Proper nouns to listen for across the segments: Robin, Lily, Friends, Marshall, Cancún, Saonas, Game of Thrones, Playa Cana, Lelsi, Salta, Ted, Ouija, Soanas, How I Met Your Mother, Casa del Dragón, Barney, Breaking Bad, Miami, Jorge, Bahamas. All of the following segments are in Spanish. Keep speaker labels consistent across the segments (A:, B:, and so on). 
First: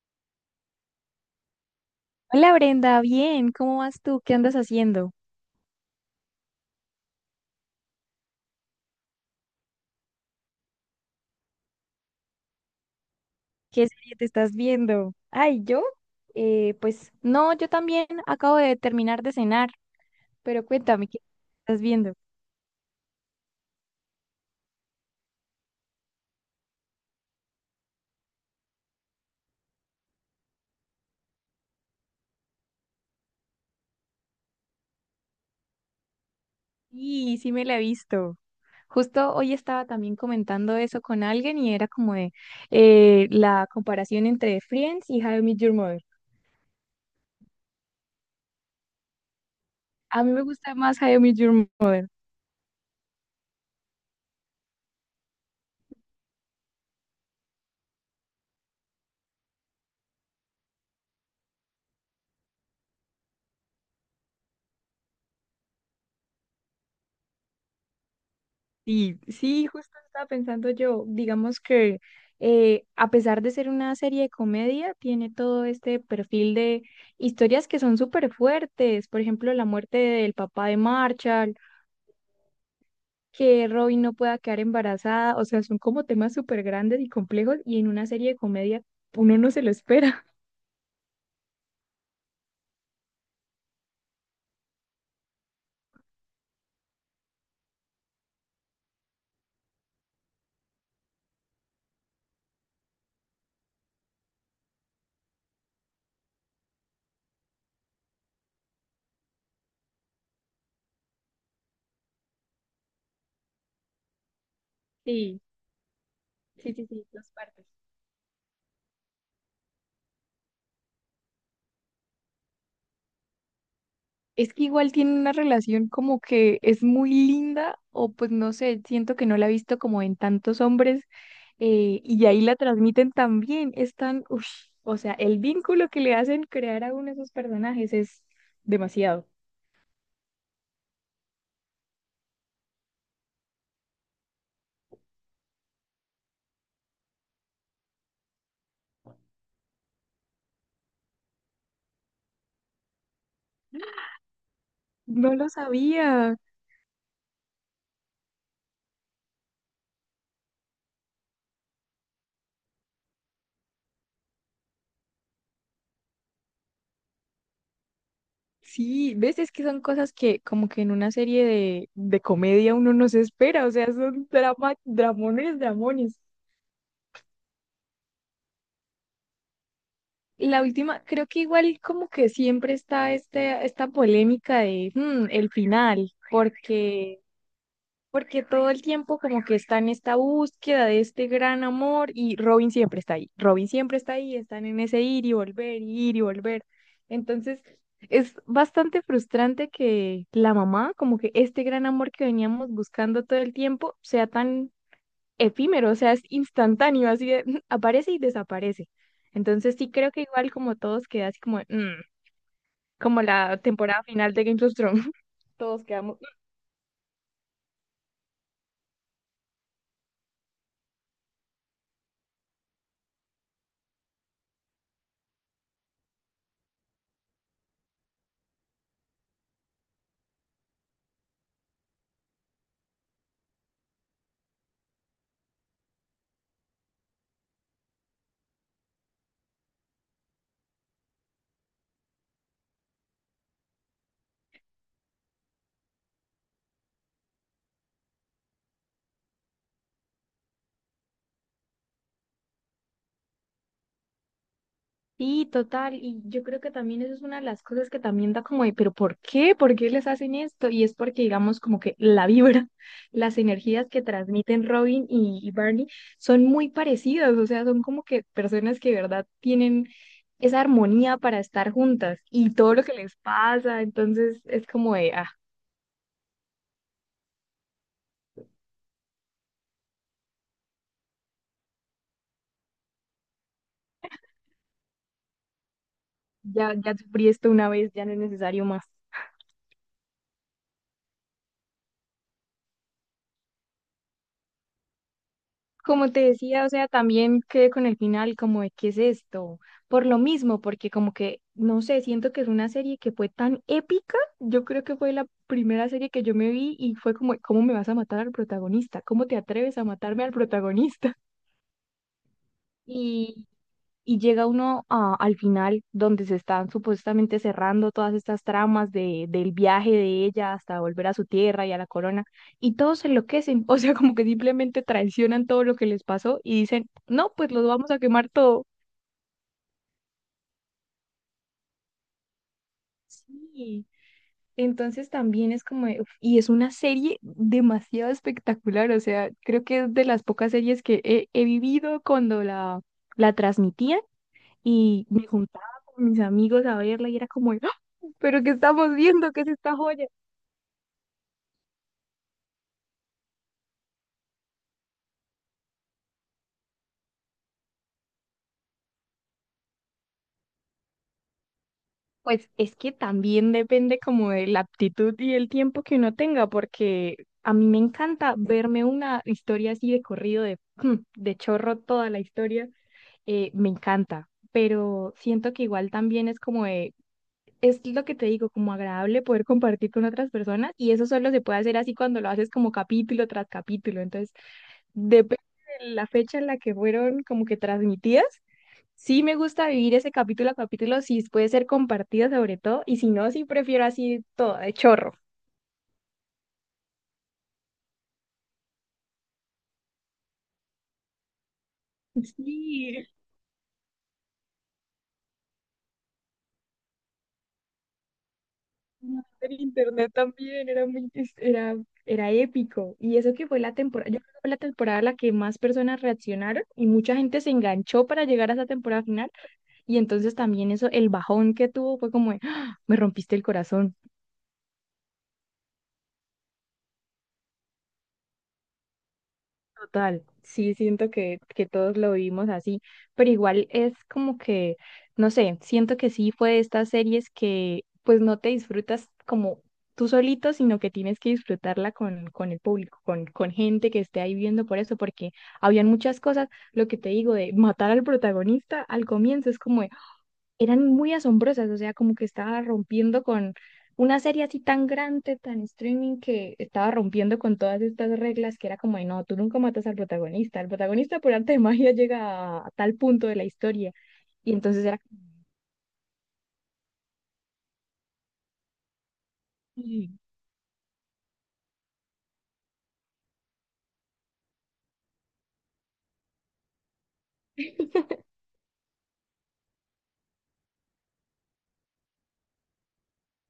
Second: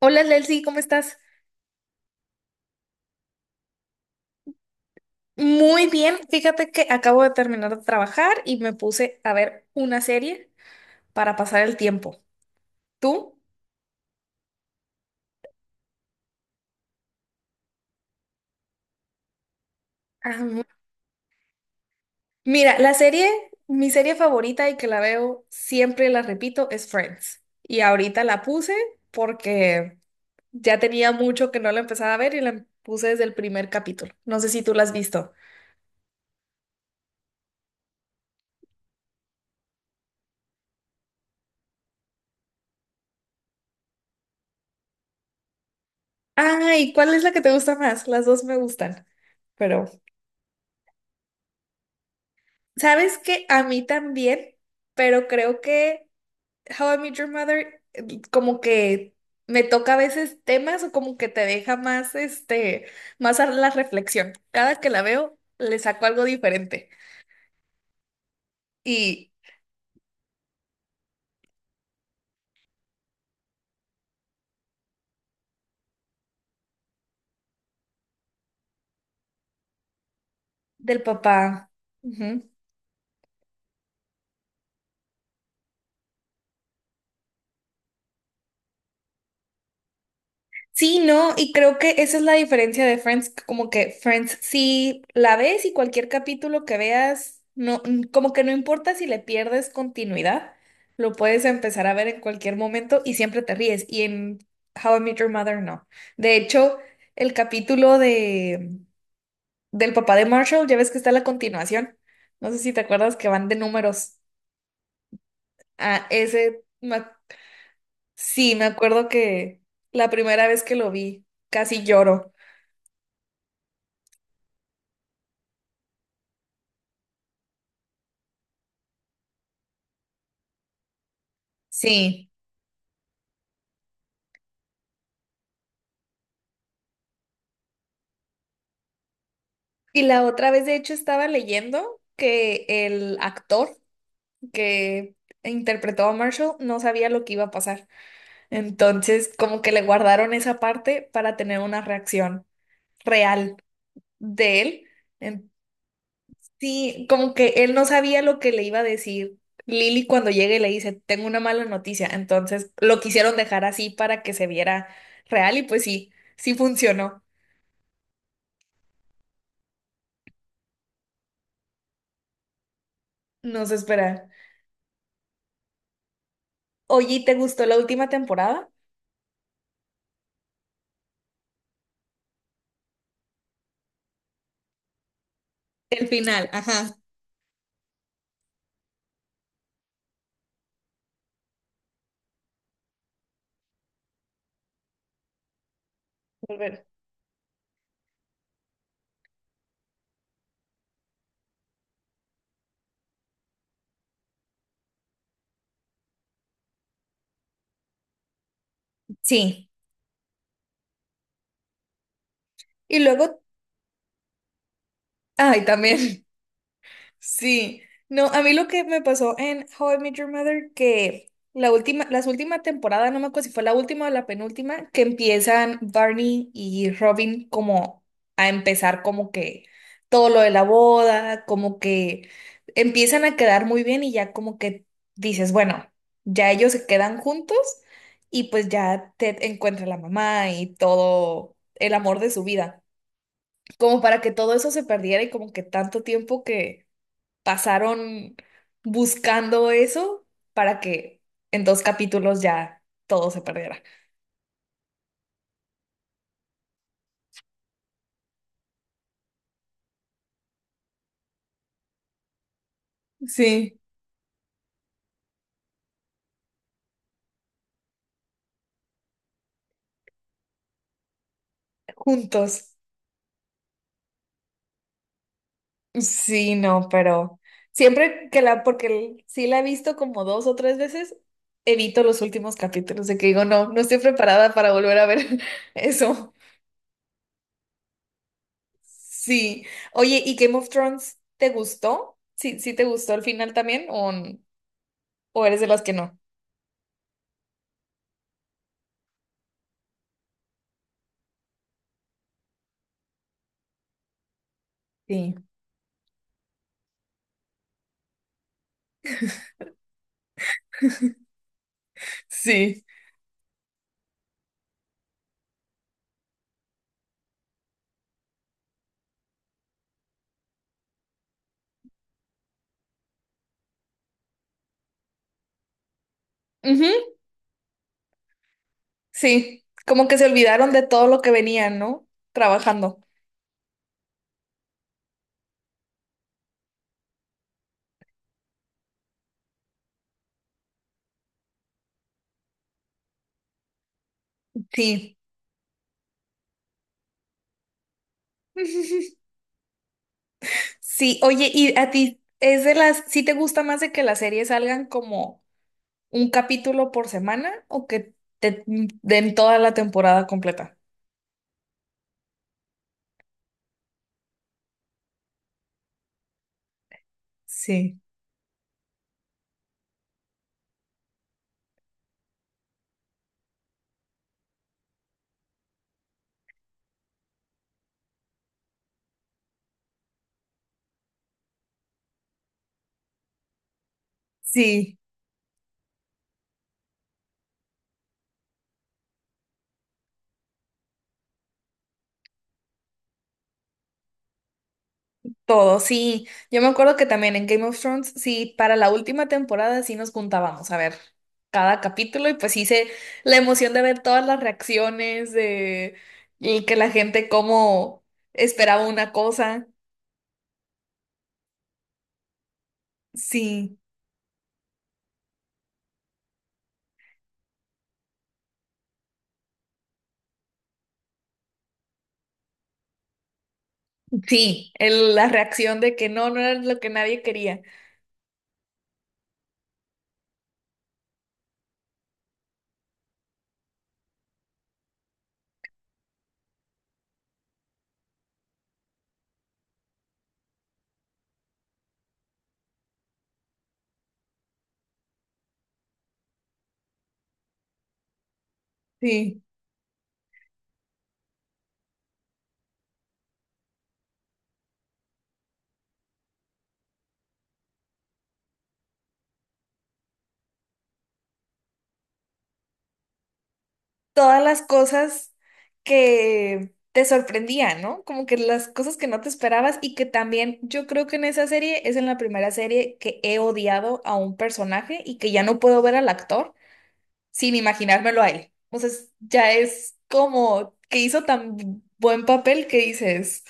A: Hola Lelsi, ¿cómo estás?
B: Hola Brenda, bien, ¿cómo vas tú? ¿Qué andas haciendo?
A: Muy bien, fíjate que acabo de terminar de trabajar y me puse a ver una serie para pasar el tiempo. ¿Tú?
B: ¿Qué serie te estás viendo? Ay, yo, pues no, yo también acabo de terminar de cenar,
A: Ah, mu-
B: pero cuéntame, ¿qué estás viendo?
A: mira, la serie, mi serie favorita y que la veo siempre, la repito, es Friends. Y ahorita la puse porque ya tenía mucho que no la empezaba a ver y la puse desde el primer capítulo. No sé si tú la has visto.
B: Sí, sí me la he visto. Justo hoy estaba también comentando eso con alguien y era como de la comparación entre Friends y How I Met Your Mother.
A: Ay, ¿cuál es la que te gusta más? Las dos me gustan, pero
B: A mí me gusta más How I Met Your Mother.
A: ¿sabes qué? A mí también, pero creo que... How I Met Your Mother, como que me toca a veces temas o como que te deja más, este, más a la reflexión. Cada que la veo, le saco algo diferente.
B: Sí,
A: Y
B: sí, justo estaba pensando yo, digamos que a pesar de ser una serie de comedia, tiene todo este perfil de historias que son súper fuertes, por ejemplo, la muerte del papá de
A: del
B: Marshall,
A: papá.
B: que Robin no pueda quedar embarazada, o sea, son como temas súper grandes y complejos y en una serie de comedia uno no se lo espera.
A: Sí, no, y creo que esa es la diferencia de Friends, como que Friends, si la ves y cualquier capítulo que veas, no, como que no importa si le pierdes continuidad, lo puedes empezar a ver en cualquier momento y siempre te ríes. Y en How I Met Your Mother, no. De hecho, el capítulo de del papá de Marshall, ya ves que está la continuación. No sé si te acuerdas que van de números
B: Sí,
A: a ese.
B: sí, sí, sí, dos partes.
A: Sí, me acuerdo que la primera vez que lo vi, casi lloro.
B: Es que igual tiene una relación como que es muy linda, o pues no sé, siento que no la he visto como en tantos hombres, y
A: Sí.
B: ahí la transmiten también. Es tan, ush, o sea, el vínculo que le hacen crear a uno de esos personajes es demasiado.
A: Y la otra vez, de hecho, estaba leyendo que el actor que interpretó a Marshall no sabía lo que iba a pasar. Entonces, como que le guardaron esa parte para tener una reacción real de él.
B: No lo
A: En-
B: sabía.
A: Sí, como que él no sabía lo que le iba a decir Lily cuando llegue y le dice, tengo una mala noticia. Entonces, lo quisieron dejar así para que se viera real y pues sí, sí funcionó.
B: Sí, ves, es que son cosas que como que en una serie de comedia uno no se
A: No
B: espera, o
A: se
B: sea,
A: espera.
B: son drama, dramones, dramones.
A: Oye, ¿y te gustó la última temporada?
B: La última, creo que igual como que siempre está este, esta polémica de el
A: El
B: final,
A: final, ajá.
B: porque, porque todo el tiempo como que está en esta búsqueda de este gran amor y Robin siempre está ahí, Robin siempre está ahí, están en ese ir y volver, y ir y volver.
A: Volver.
B: Entonces, es bastante frustrante que la mamá, como que este gran amor que veníamos buscando todo el tiempo, sea tan efímero, o sea, es instantáneo, así de, aparece y desaparece.
A: Sí.
B: Entonces sí creo que igual como todos queda así como, "Mm",
A: Y
B: como
A: luego,
B: la temporada final de Game of Thrones,
A: ay,
B: todos quedamos.
A: también, sí. No, a mí lo que me pasó en How I Met Your Mother, que la última, las últimas temporadas, no me acuerdo si fue la última o la penúltima, que empiezan Barney y Robin como a empezar como que todo lo de la boda, como que empiezan a quedar muy bien y ya como que dices, bueno, ya ellos se quedan juntos y pues ya Ted encuentra a la mamá y todo el amor de su vida. Como para que todo eso se perdiera y como que tanto tiempo que pasaron buscando eso para que en dos capítulos ya todo se perdiera.
B: Sí, total, y yo creo que también eso es una de las cosas que también da como de, pero ¿por qué? ¿Por qué les hacen esto? Y es porque, digamos, como que la vibra, las
A: Sí.
B: energías que transmiten Robin y Barney son muy parecidas, o sea, son como que personas que de verdad tienen esa armonía para estar juntas y
A: Juntos.
B: todo lo que les pasa, entonces es como de, ah,
A: Sí, no, pero siempre que la, porque sí la he visto como dos o tres veces, evito los últimos capítulos de que digo, no, no estoy preparada para volver a ver eso.
B: ya, ya sufrí esto una vez, ya no es necesario más.
A: Sí. Oye, ¿y Game of Thrones te gustó? ¿Sí, sí te gustó el final también o eres de las que
B: Como
A: no?
B: te decía, o sea, también quedé con el final como de qué es esto, por lo mismo, porque como que, no sé, siento que es una serie que fue tan épica, yo creo que fue la
A: Sí.
B: primera serie que yo me vi y fue como, ¿cómo me vas a matar al protagonista? ¿Cómo te atreves a matarme al protagonista?
A: Sí.
B: y y llega uno al final donde se están supuestamente cerrando todas estas tramas del viaje de ella hasta volver a su tierra y a la corona, y todos se enloquecen, o sea, como que simplemente traicionan todo lo que les pasó y dicen,
A: Ujú.
B: no, pues los vamos a quemar todo.
A: Sí, como que se olvidaron de todo lo que venían, ¿no? Trabajando.
B: Sí. Entonces también es como, de, uf, y es una serie demasiado espectacular, o sea, creo que es de las pocas series que he vivido cuando la transmitían y
A: Sí.
B: me juntaba con mis amigos a verla y era como, ¡Ah! ¿Pero qué estamos viendo? ¿Qué es esta joya?
A: Sí, oye, ¿y a ti es de las, sí te gusta más de que las series salgan como un capítulo por semana o que te den toda la temporada completa?
B: Pues es que también depende como de la aptitud y el tiempo que uno tenga, porque a mí me
A: Sí,
B: encanta verme una historia así de corrido, de, de chorro toda la historia, me encanta, pero siento que igual también es como de, es lo que te digo, como agradable poder compartir con otras personas y eso solo se puede hacer así cuando lo haces como capítulo tras capítulo, entonces
A: sí.
B: depende de la fecha en la que fueron como que transmitidas. Sí me gusta vivir ese capítulo a capítulo, si puede ser compartido sobre todo, y si no, sí prefiero así todo, de chorro.
A: Todo, sí. Yo me acuerdo que también en Game of Thrones, sí, para la última temporada sí nos juntábamos a ver cada capítulo y pues hice
B: Sí,
A: la emoción de ver todas las reacciones de y que la gente como esperaba una
B: en
A: cosa.
B: internet también era muy, era, era épico. Y eso que fue la
A: Sí,
B: temporada, yo creo que fue la temporada en la que más personas reaccionaron y mucha gente se enganchó para llegar a esa temporada final. Y entonces también eso, el bajón que tuvo fue como, de, "Ah, me rompiste el corazón".
A: sí, la reacción de que no, no era lo que nadie quería.
B: Total, sí, siento que todos lo vivimos así, pero igual es como que, no sé, siento que sí fue de estas series que pues no te disfrutas como tú solito, sino que tienes que disfrutarla con el público, con gente que esté ahí viendo por eso, porque habían muchas cosas, lo que te digo de matar al protagonista al
A: Sí.
B: comienzo es como, eran muy asombrosas, o sea, como que estaba rompiendo con una serie así tan grande, tan streaming, que estaba rompiendo con todas estas reglas que era como, de, no, tú nunca matas al protagonista, el protagonista por arte de magia llega a tal punto de la historia,
A: Todas
B: y
A: las
B: entonces era como,
A: cosas que te sorprendían, ¿no? Como que las cosas que no te esperabas y que
B: sí,
A: también yo creo que en esa serie es en la primera serie que he odiado a un personaje y que ya no puedo ver al actor sin imaginármelo a él. Entonces ya es como que hizo tan buen papel que dices,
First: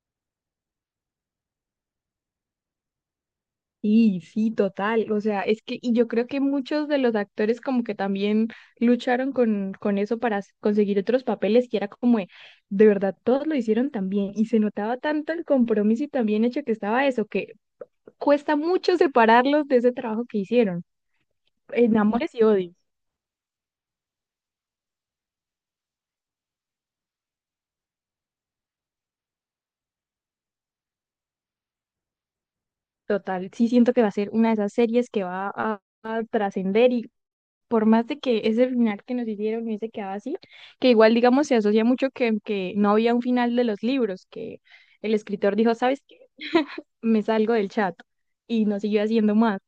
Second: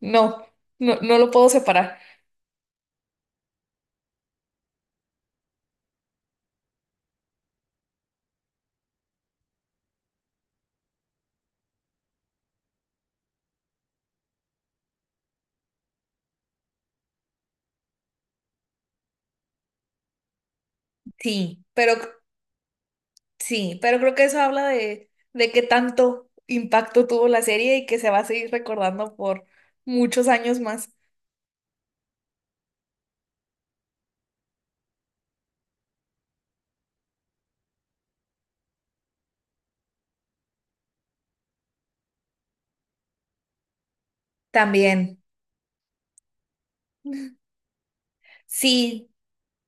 A: no, no, no lo puedo separar.
B: sí, sí, total, o sea, es que, y yo creo que muchos de los actores como que también lucharon con eso para conseguir otros papeles, que era como, de verdad, todos lo hicieron también, y se notaba tanto el compromiso y también hecho que estaba eso, que cuesta mucho separarlos de ese trabajo que hicieron,
A: Sí, pero
B: en amores y odios.
A: sí, pero creo que eso habla de qué tanto impacto tuvo la serie y que se va a seguir recordando por muchos años más.
B: Total, sí siento que va a ser una de esas series que a trascender y por más de que ese final que nos hicieron hubiese quedado así, que igual digamos se asocia mucho que no había un final de los libros, que el
A: También.
B: escritor dijo, ¿sabes qué? Me salgo del chat y no siguió
A: Sí,
B: haciendo más.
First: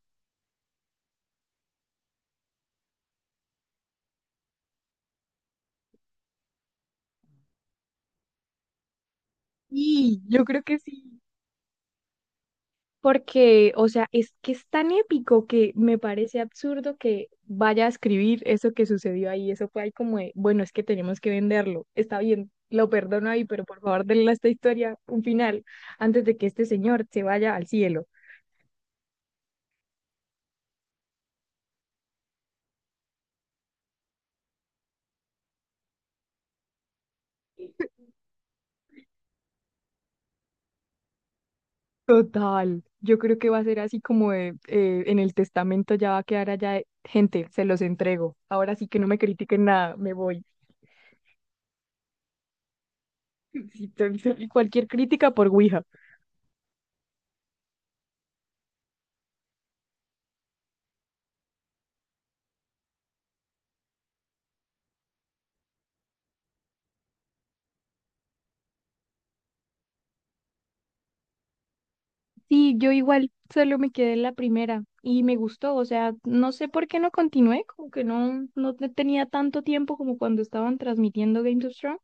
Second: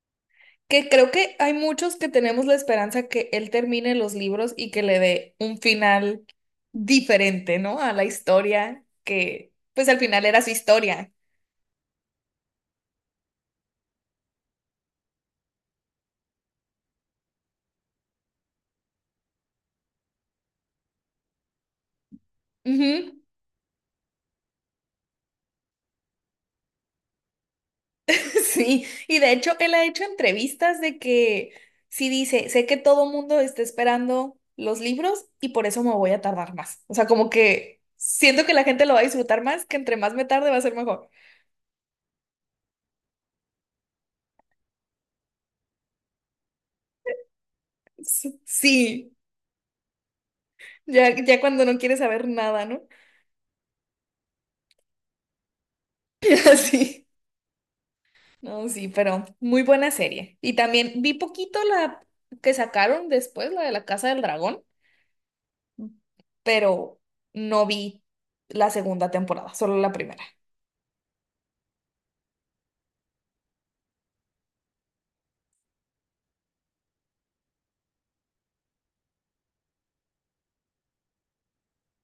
A: que creo que hay muchos que tenemos la esperanza que él termine los libros y que le dé un final diferente, ¿no? A la historia, que pues al
B: Y
A: final era
B: yo
A: su
B: creo que
A: historia.
B: sí, porque, o sea, es que es tan épico que me parece absurdo que vaya a escribir eso que sucedió ahí. Eso fue ahí como de, bueno, es que tenemos que venderlo. Está bien, lo
A: Ujú.
B: perdono ahí, pero por favor denle a esta historia un final antes de que este señor se vaya al cielo.
A: Sí, y de hecho él ha hecho entrevistas de que sí dice, sé que todo mundo está esperando los libros y por eso me voy a tardar más. O sea, como que siento que la gente lo va a disfrutar más, que entre más me tarde va a ser mejor.
B: Total, yo creo que va a ser así como de, en el testamento ya va a quedar allá, de, gente, se los entrego. Ahora sí que no
A: Sí,
B: me critiquen nada, me voy.
A: ya, ya cuando no quiere saber nada, ¿no?
B: Sí, cualquier crítica por Ouija.
A: Así. No, sí, pero muy buena serie. Y también vi poquito la que sacaron después, la de la Casa del Dragón, pero no vi la segunda temporada, solo la primera.
B: Sí, yo igual solo me quedé en la primera y me gustó, o sea, no sé por qué no continué, como que no, tenía tanto tiempo como cuando estaban transmitiendo Games of Thrones,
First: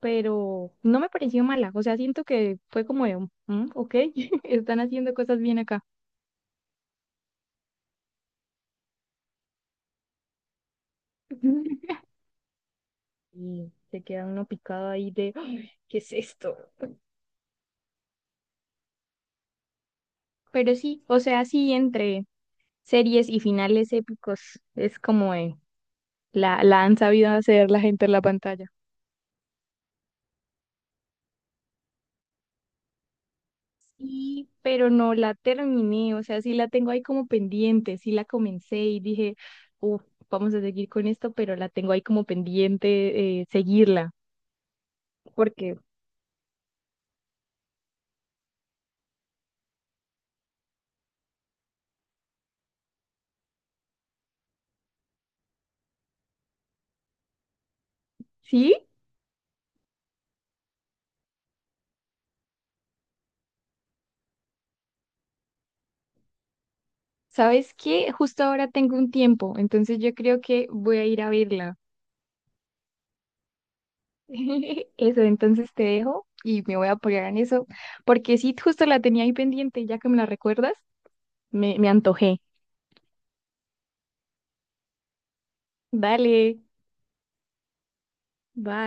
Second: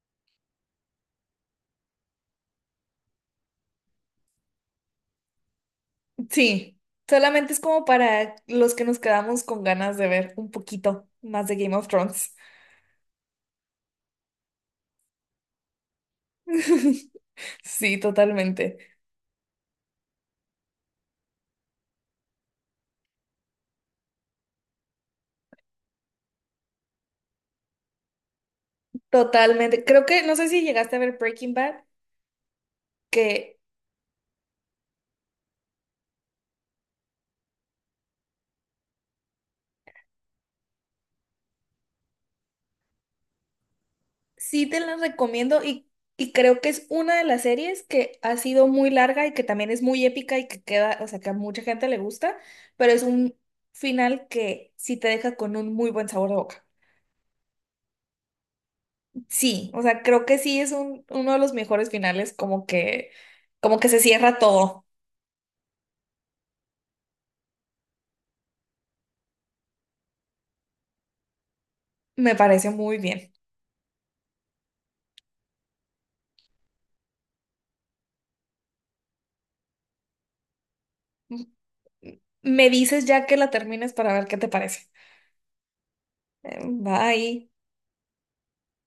B: pero no me pareció mala, o sea, siento que fue como de, "Mm, ok, están haciendo cosas bien acá".
A: Sí, solamente es como para los que nos quedamos con ganas de ver un poquito más de Game of Thrones.
B: Y se queda uno picado ahí de, "Ah, ¿qué es esto?"
A: Sí, totalmente.
B: Pero sí, o sea, sí, entre series y finales épicos, es como la han sabido hacer la gente en la pantalla.
A: Totalmente. Creo que, no sé si llegaste a ver Breaking Bad, que
B: Y, pero no la terminé, o sea, sí la tengo ahí como pendiente, sí la comencé y dije, uff, vamos a seguir con esto, pero la tengo ahí como pendiente seguirla,
A: sí te la recomiendo
B: porque
A: y creo que es una de las series que ha sido muy larga y que también es muy épica y que queda, o sea, que a mucha gente le gusta, pero es un final que sí te deja con un muy buen sabor de boca.
B: sí,
A: Sí, o sea, creo que sí es un, uno de los mejores finales, como que se cierra todo.
B: ¿sabes qué? Justo ahora tengo un tiempo, entonces yo creo que voy a ir a verla.
A: Me parece muy bien.
B: Eso, entonces te dejo y me voy a apoyar en eso, porque sí, justo la tenía ahí pendiente, ya que me la recuerdas,
A: M-
B: me antojé.
A: Me dices ya que la termines para ver qué te parece.
B: Dale,
A: Bye.
B: bye.